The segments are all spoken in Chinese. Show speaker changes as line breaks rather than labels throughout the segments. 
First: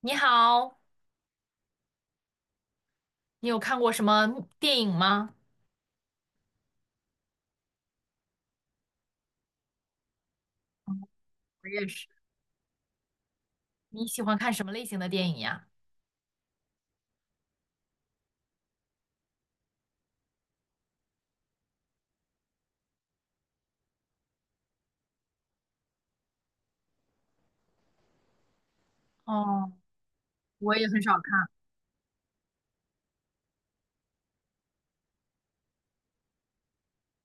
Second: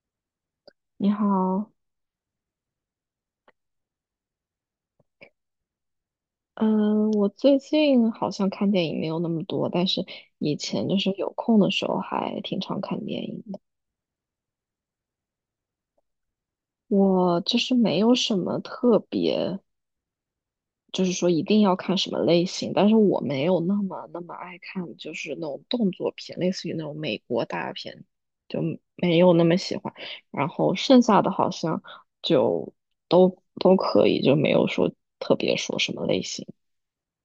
你好，
你好，
你有看过什么电影吗？
嗯，我最近好像看电影没有那么多，但是以前就
嗯，
是有空
我
的时
也
候
是。
还挺常看电影的。
你喜欢看什么类型的电影呀？
我就是没有什么特别，就是说一定要看什么类型，但是我没有那么爱看，就是那种动作片，类似于那种美国大片，就没有那么
哦，
喜欢。然后
我也
剩
很少
下的
看。
好像就都可以，就没有说特别说什么类型。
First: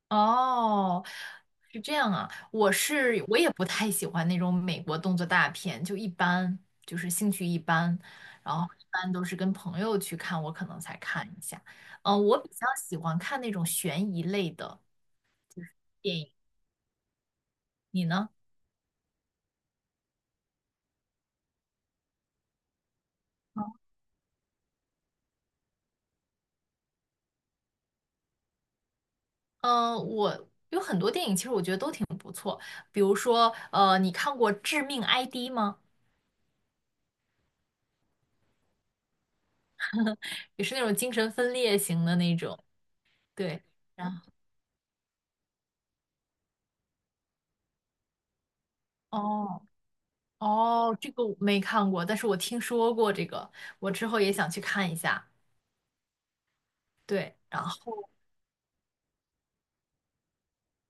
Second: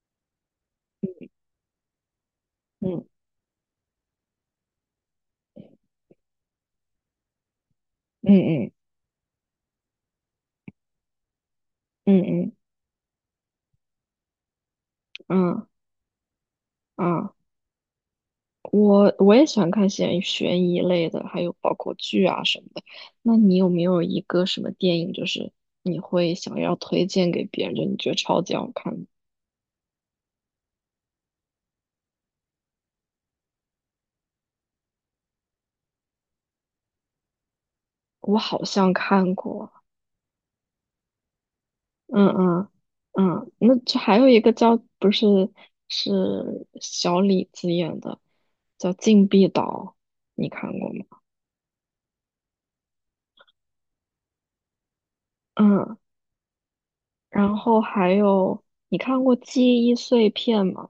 哦，是这样啊，我
嗯
是我也不太喜欢那种美国动作大片，就一般，就是兴趣一般，
嗯
然后
嗯
一般都是跟朋友去看，我可能才看一下。嗯、
嗯
我比
嗯
较喜欢看那种悬疑类的
嗯。
电影，
啊，
你呢？
我也喜欢看悬疑类的，还有包括剧啊什么的。那你有没有一个什么电影，就是你会想要推荐给别人，就你觉得超级好看的？
嗯，我有很多电影，其实我觉得都挺不错。比如说，你看过《致命 ID》吗？
我好像看过，
也是那种精神分裂型的
嗯
那种。
嗯嗯，
对，
那就
然
还
后
有一个叫不是是小李子演的，叫《禁闭岛》，
哦，
你看过
哦，
吗？
这个我没看过，但是我听说过这个，我之后也想去看一下。
嗯，
对，
然
然
后
后
还有你看过《记忆碎片》吗？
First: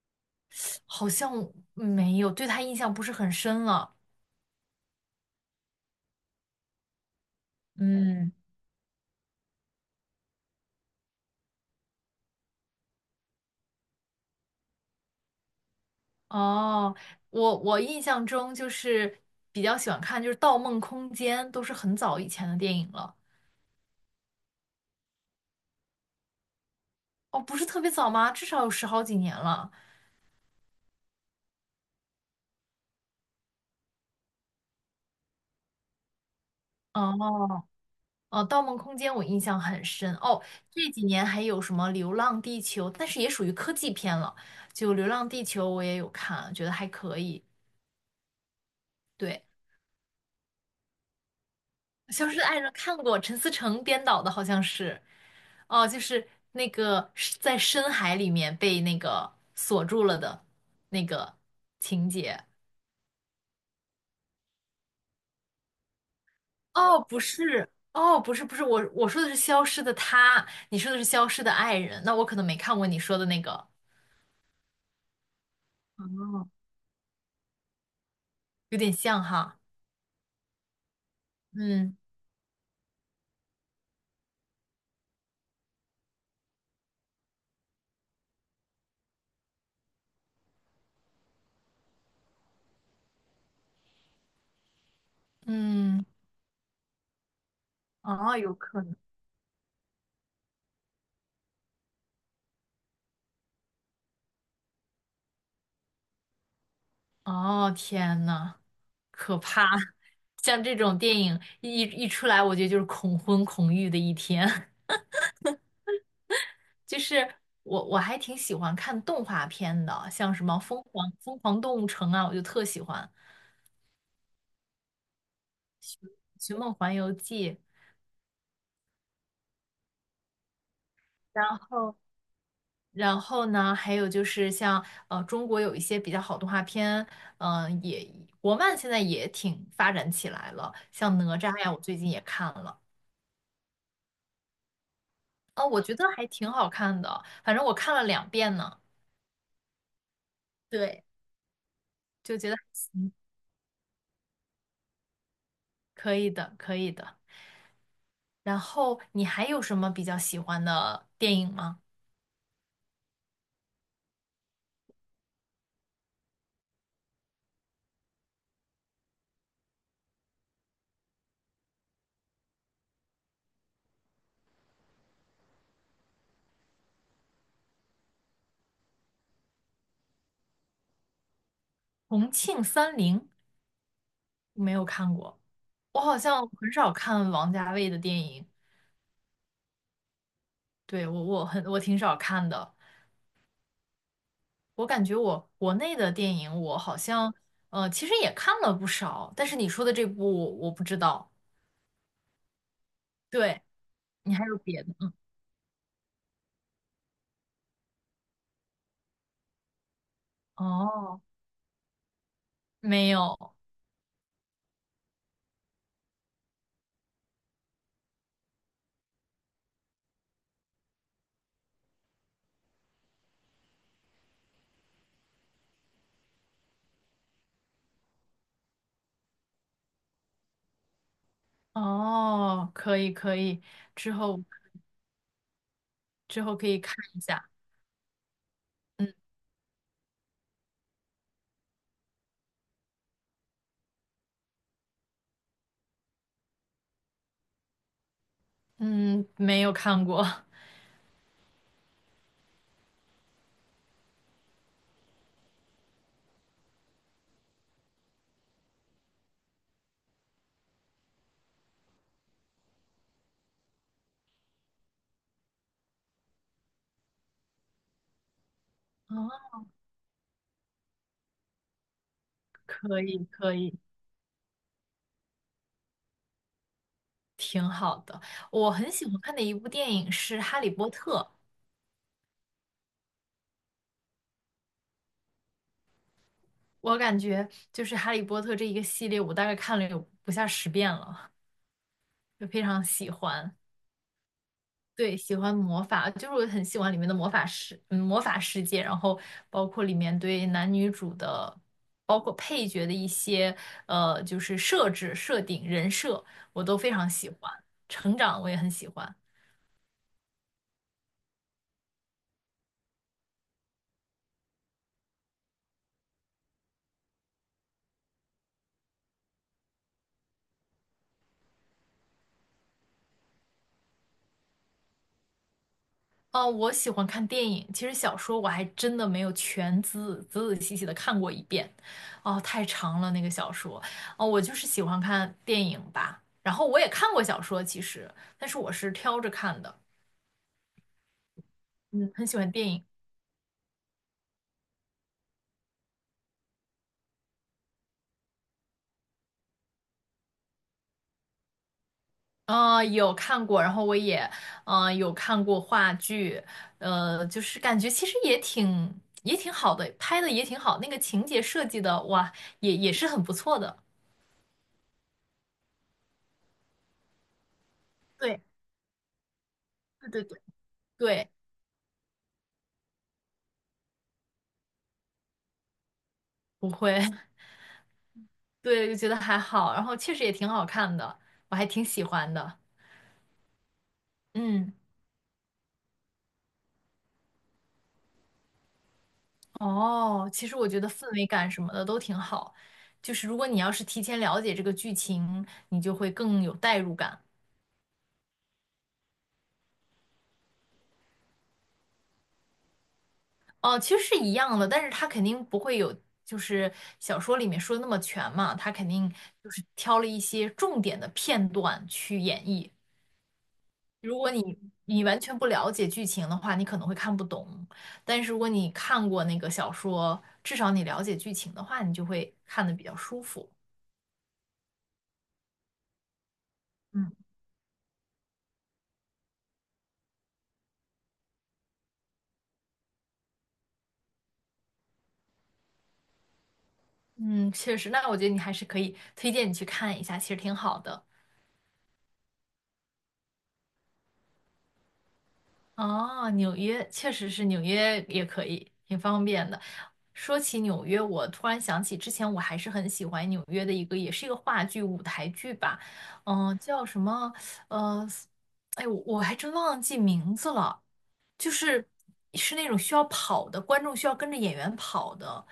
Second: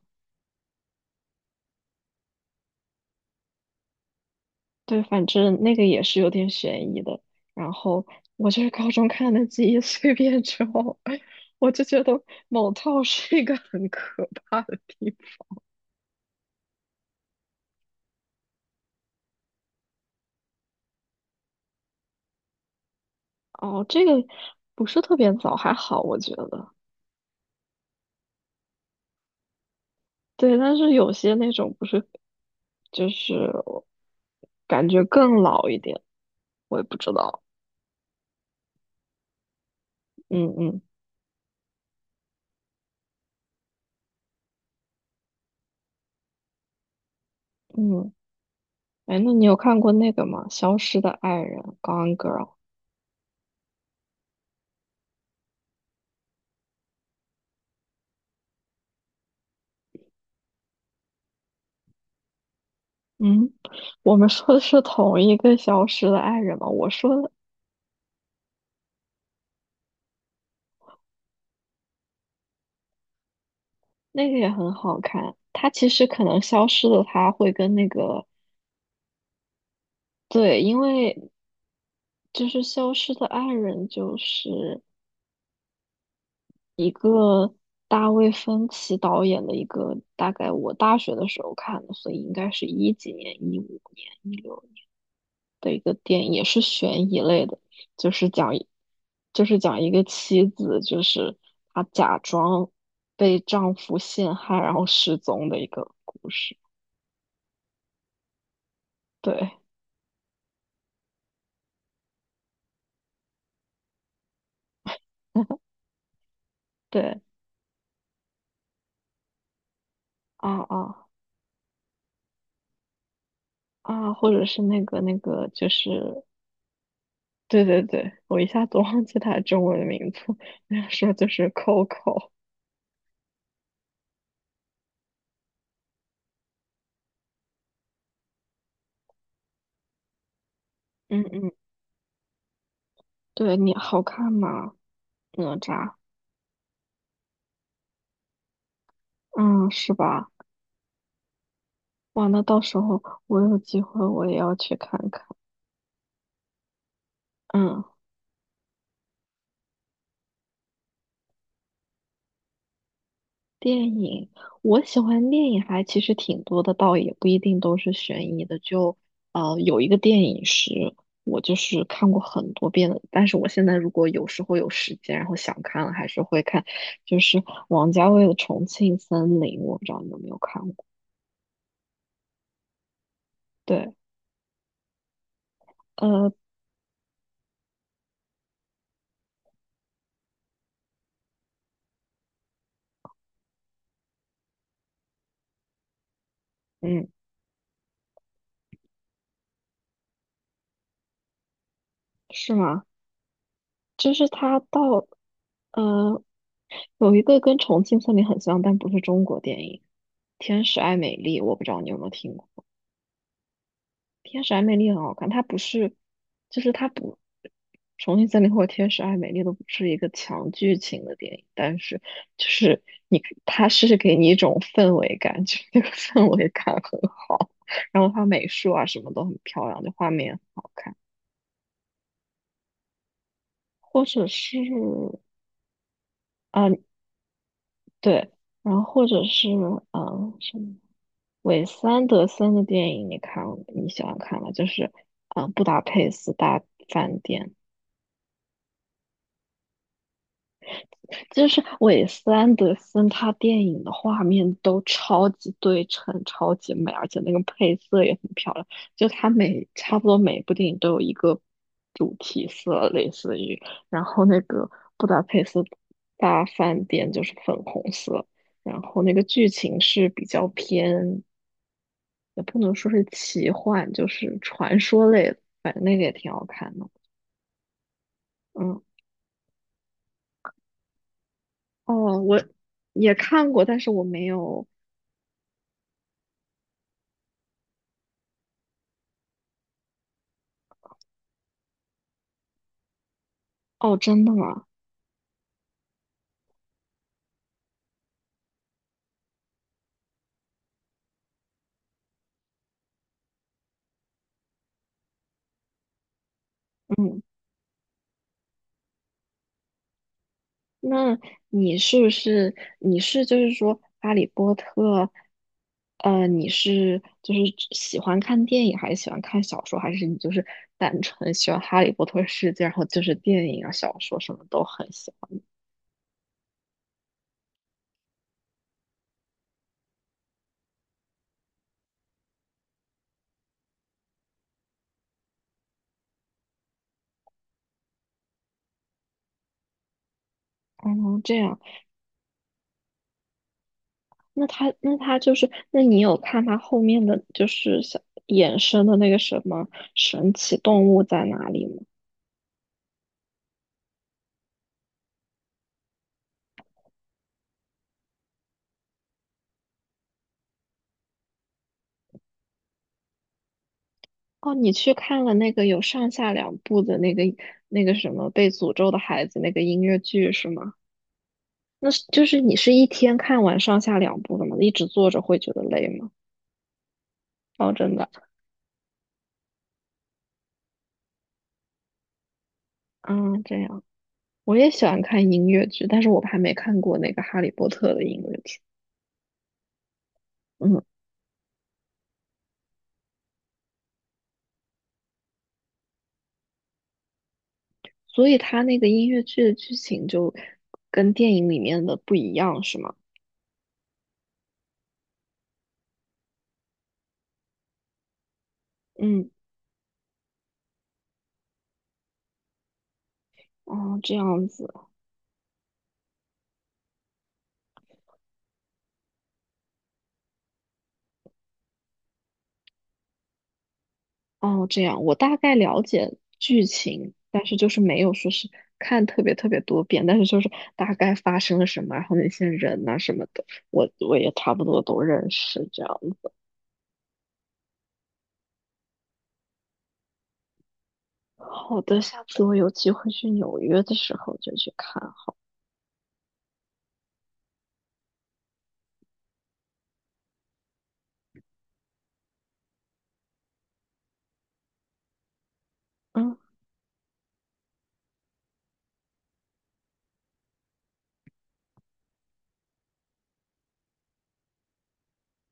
好像没有，对他印象不是很深了。
对，反正那个也是有点悬疑的。然后
嗯，
我就是高中看的《记忆碎片》之后，我就觉得某套是一个很可怕的地
哦，我印象中就是比较喜欢看就是《盗梦空间》，都是很早以前的电影了。
方。哦，这个不是特别早，还好我觉得。
哦，不是特别早吗？至少有十好几年了。
对，但是有些那种不是，就是感觉更老一点，我也不知道。
哦，哦，《盗梦空间》我印象很深。哦，
嗯嗯
这几年还有什么《流浪地球》，但是也属于科技片了。就《流浪地球》我也有看，觉得还可以。
嗯，哎，那
对，
你有看过那个吗？《消失的爱人》（Gone
《消失的
Girl）？
爱人》看过，陈思诚编导的，好像是。哦，就是那个是在深海里面被那个锁住了的那个情节。
嗯，我们说的是同一个消失的爱人嘛？我
哦，
说
不
的
是，哦，不是，不是，我说的是消失的他，你说的是消失的爱人，那我可能没看过你说的那个，
那个也很好看，他其实可能
哦，
消失的他会跟那个，
有点像哈，
对，因为
嗯
就是消失的爱人就是一个大卫芬奇导演的一个，大概我大学的时候看的，所以应该是一几年、一五年、一六的一个
嗯，
电影，也是悬疑类的，就是
哦，有
讲一
可能。
就是讲一个妻子，就是她假装被丈夫陷害，然后失踪的一个故事。
哦，天呐，可
对
怕！像这种电影一出来，我觉得就是恐婚恐育的一天。就
对
是我还挺喜欢看动画片的，像什
啊
么《疯
啊
狂疯狂动物城》啊，我就特喜欢
啊，或者是那个，就是
《寻梦环游记》，
对对对，我一下子忘记它的中文名字，那个时候就
然
是
后。
Coco。
然后呢，还有就是像中国有一些比较好动画片，嗯、也国漫现在也挺发展起来了，像
嗯
哪
嗯，
吒呀，我最近也看了，
对你好看吗？哪
啊、我觉
吒，
得还挺好看的，反正我看了两遍呢，
嗯，是吧？
对，
哇，
就
那
觉得
到
还
时候
行，
我有机会我也要去看看。
可以的，可以的。
嗯。
然后你还有什么比较喜欢的电影吗？
电影，我喜欢电影还其实挺多的，倒也不一定都是悬疑的。就有一个电影是我就是看过很多遍的，但是我现在如果有时候有时间，然后想看了，还是会看，就是王家卫的《重庆森林》，我不知道你有没有看过。
《重庆森林》
对，
没有看过，我好
呃，
像很少看王家卫的电影，对，我挺少看的。我感觉我国内的电影，我好
嗯，
像其实也看了不少，但是你说的这部我不知道。
是吗？
对，
就是
你还有
他
别的？
到
嗯，
呃有一个跟《重庆森林》很像，但不是中国电影，《天使爱美
哦，
丽》，我不知道你有没有听过。
没有，
天使爱美丽很好看，它不是，就是它不，《重庆森林》或者《天使爱美丽》都不是一个强剧情的电影，但是就是你可它是给你一种氛围感，就是那个氛围感很好，然后它美术啊什么都很漂亮，就画面很好看，
哦，可以可以，
或
之
者
后
是
之后可
啊、
以看一下。
对，然后或
嗯
者是什么韦斯安德森的电影，你看你喜欢看吗？就是布达佩斯大饭店》。
嗯，没有看过。
就是韦斯安德森他电影的画面都超级对称，超级美，而且那个配色也很漂亮。就他每差不多每一部电影都有一个主题色，类似于，然后那个布达佩斯大饭店就是粉红色，然后那个剧
哦，
情是比较偏，也不能说
可
是
以
奇
可以，
幻，就是传说类的，反正那个也挺好看的。
挺好的。我
嗯，
很喜欢看的一部电影是《哈利波特》，
哦，我也看过，但是我没有。
我感觉就是《哈利波特》这一个系列，我大概看了有不下十遍了，就非常喜欢。
哦，真的吗？
对，喜欢魔法，就是我很喜欢里面的魔法世，嗯，魔法世界，然后包括里面对男女主的，包括配角的一些，就是设置、设定、人设，我都非常喜欢。成长我也很喜欢。
那你是不是你是就是说《哈利波特》，你是就是喜欢看电影，还是喜欢看小说，还是你就是单纯喜欢《哈利波特》世界，然后就是电影啊、小说什么都很喜
哦，我喜欢看电影，其实小说我还真的没有全仔仔细细的看过一遍，哦，太长了那个小说。哦，我就是喜欢看电影吧，然后我也看过小说，其实，但是我是挑着看的，
欢？哦，这样，
嗯，很喜欢电影。
那他那他就是，那你有看他后面的就是小衍生的那个什么神奇动物在哪里吗？
有看过，然后我也，嗯，有看过话剧，就是感觉其实也挺好的，拍的也挺好，那个情节设计的，哇，也是很不错的。
哦，你去看了那个有上下两部的那个什么
对
被诅咒的孩子那个音乐
对对
剧
对，
是吗？
对，
那是就是你是一天看完上下两部的吗？一直坐着会觉得累吗？
不会，
哦，真的，
对，就觉得还好，然后确实也挺好看的，我还挺喜欢的。
嗯，这样。我也
嗯，
喜欢看音乐剧，但是我还没看过那个《哈利波特》的音乐剧。
哦，其实我觉
嗯，
得氛围感什么的都挺好，就是如果你要是提前了解这个剧情，你就会更有代入感。
所以它那个音乐剧的剧情就跟电影里面的不一样，是吗？
哦，其实是一样的，但是他肯定不会有，就是小说里面说的那么全嘛，他肯定
嗯，
就是挑了一些重点的片段去演绎。
哦，这
如果
样
你
子，
你完全不了解剧情的话，你可能会看不懂，但是如果你看过那个小说，至少你了解剧情的话，你就会看得比较舒服。
哦，这样。我大概了解剧
嗯
情，但是就是没有说是看特别特别多遍，但是就是大概发生了什么，然后那些人呐、什么的，我也差不多都认识，这样。
嗯，确实，那我觉得你还是可以推荐你去看一下，其实挺好的。
好的，下次我有机会去纽约的时候就去看。
哦，纽约确实是纽约也可以，挺方便的。说起纽约，我突然想起之前我还是很喜欢纽约的一个，也是一个话剧舞台剧吧，
嗯，
嗯、叫什么？呃，我还真忘记名字了，就是是那种需要跑的，观众需要跟着演员跑的，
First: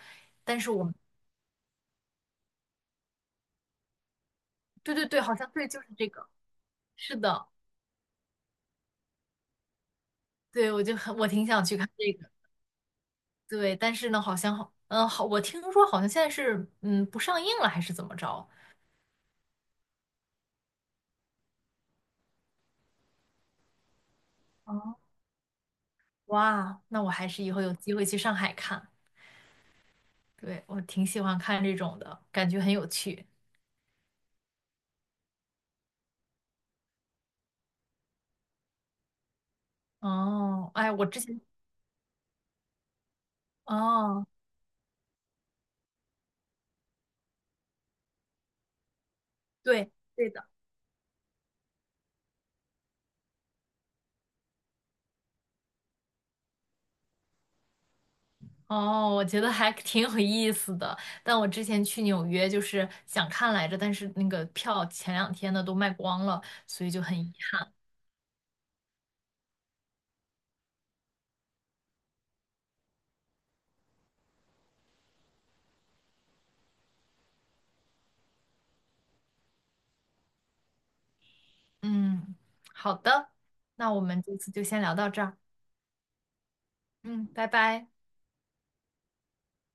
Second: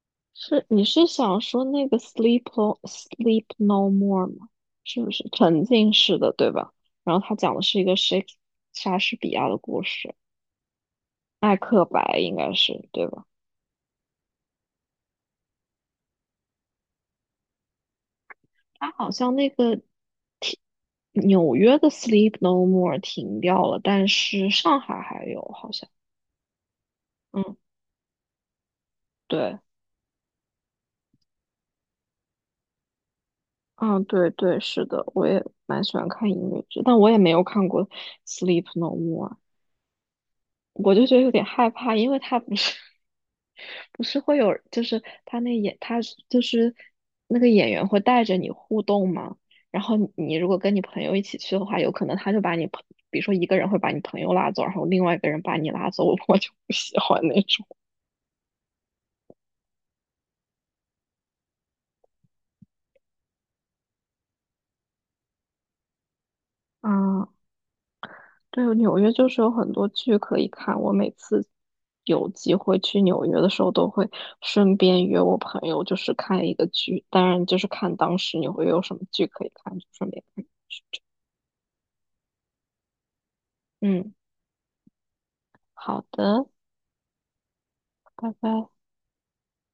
但
是
是
你
我，
是想说那个 Sleep No More 吗？
对
是
对
不
对，
是
好像
沉
对，就是
浸
这
式
个，
的，对吧？
是
然后它
的，
讲的是一个 莎士比亚的故事，
对，我就很，我挺
艾
想去
克
看这
白
个。
应该是对吧？
对，但是呢，好像好，嗯，好，我听说好像现在是，嗯，不上映了，还是怎么着？
它好像那个停纽约的 Sleep No More 停掉了，但是上
哦，
海还有好像。
哇，那我还是以
嗯，
后有机会去上海看。
对。
对，我挺喜欢看这种的，感觉很有趣。
嗯，对对，是的，我也蛮喜欢看音乐剧，但我也没有看过《Sleep No More》，
哦，哎，
我
我
就觉
之
得有
前，
点害怕，因为它不是 不是
哦，
会有，就是他那演他是就是那个演员会带着你互动嘛，然
对，
后你
对
你
的。
如果跟你朋友一起去的话，有可能他就把你朋，比如说一个人会把你朋友拉走，然后另外一个人把你拉走，我就不喜欢那种。
哦，我觉得还挺有意思的，但我之前去纽约就是想看来着，但是那个票前两天呢都卖光了，所以就很遗
啊。
憾。
对，纽约就是有很多剧可以看。我每次有机会去纽约的时候，都会顺便约我朋友，就是看一个剧。当然，就是看当时你会有什么剧可以看，就顺便看
嗯，好的，那我
嗯，
们这次就先聊到这儿。
好的，
嗯，拜拜。
拜拜。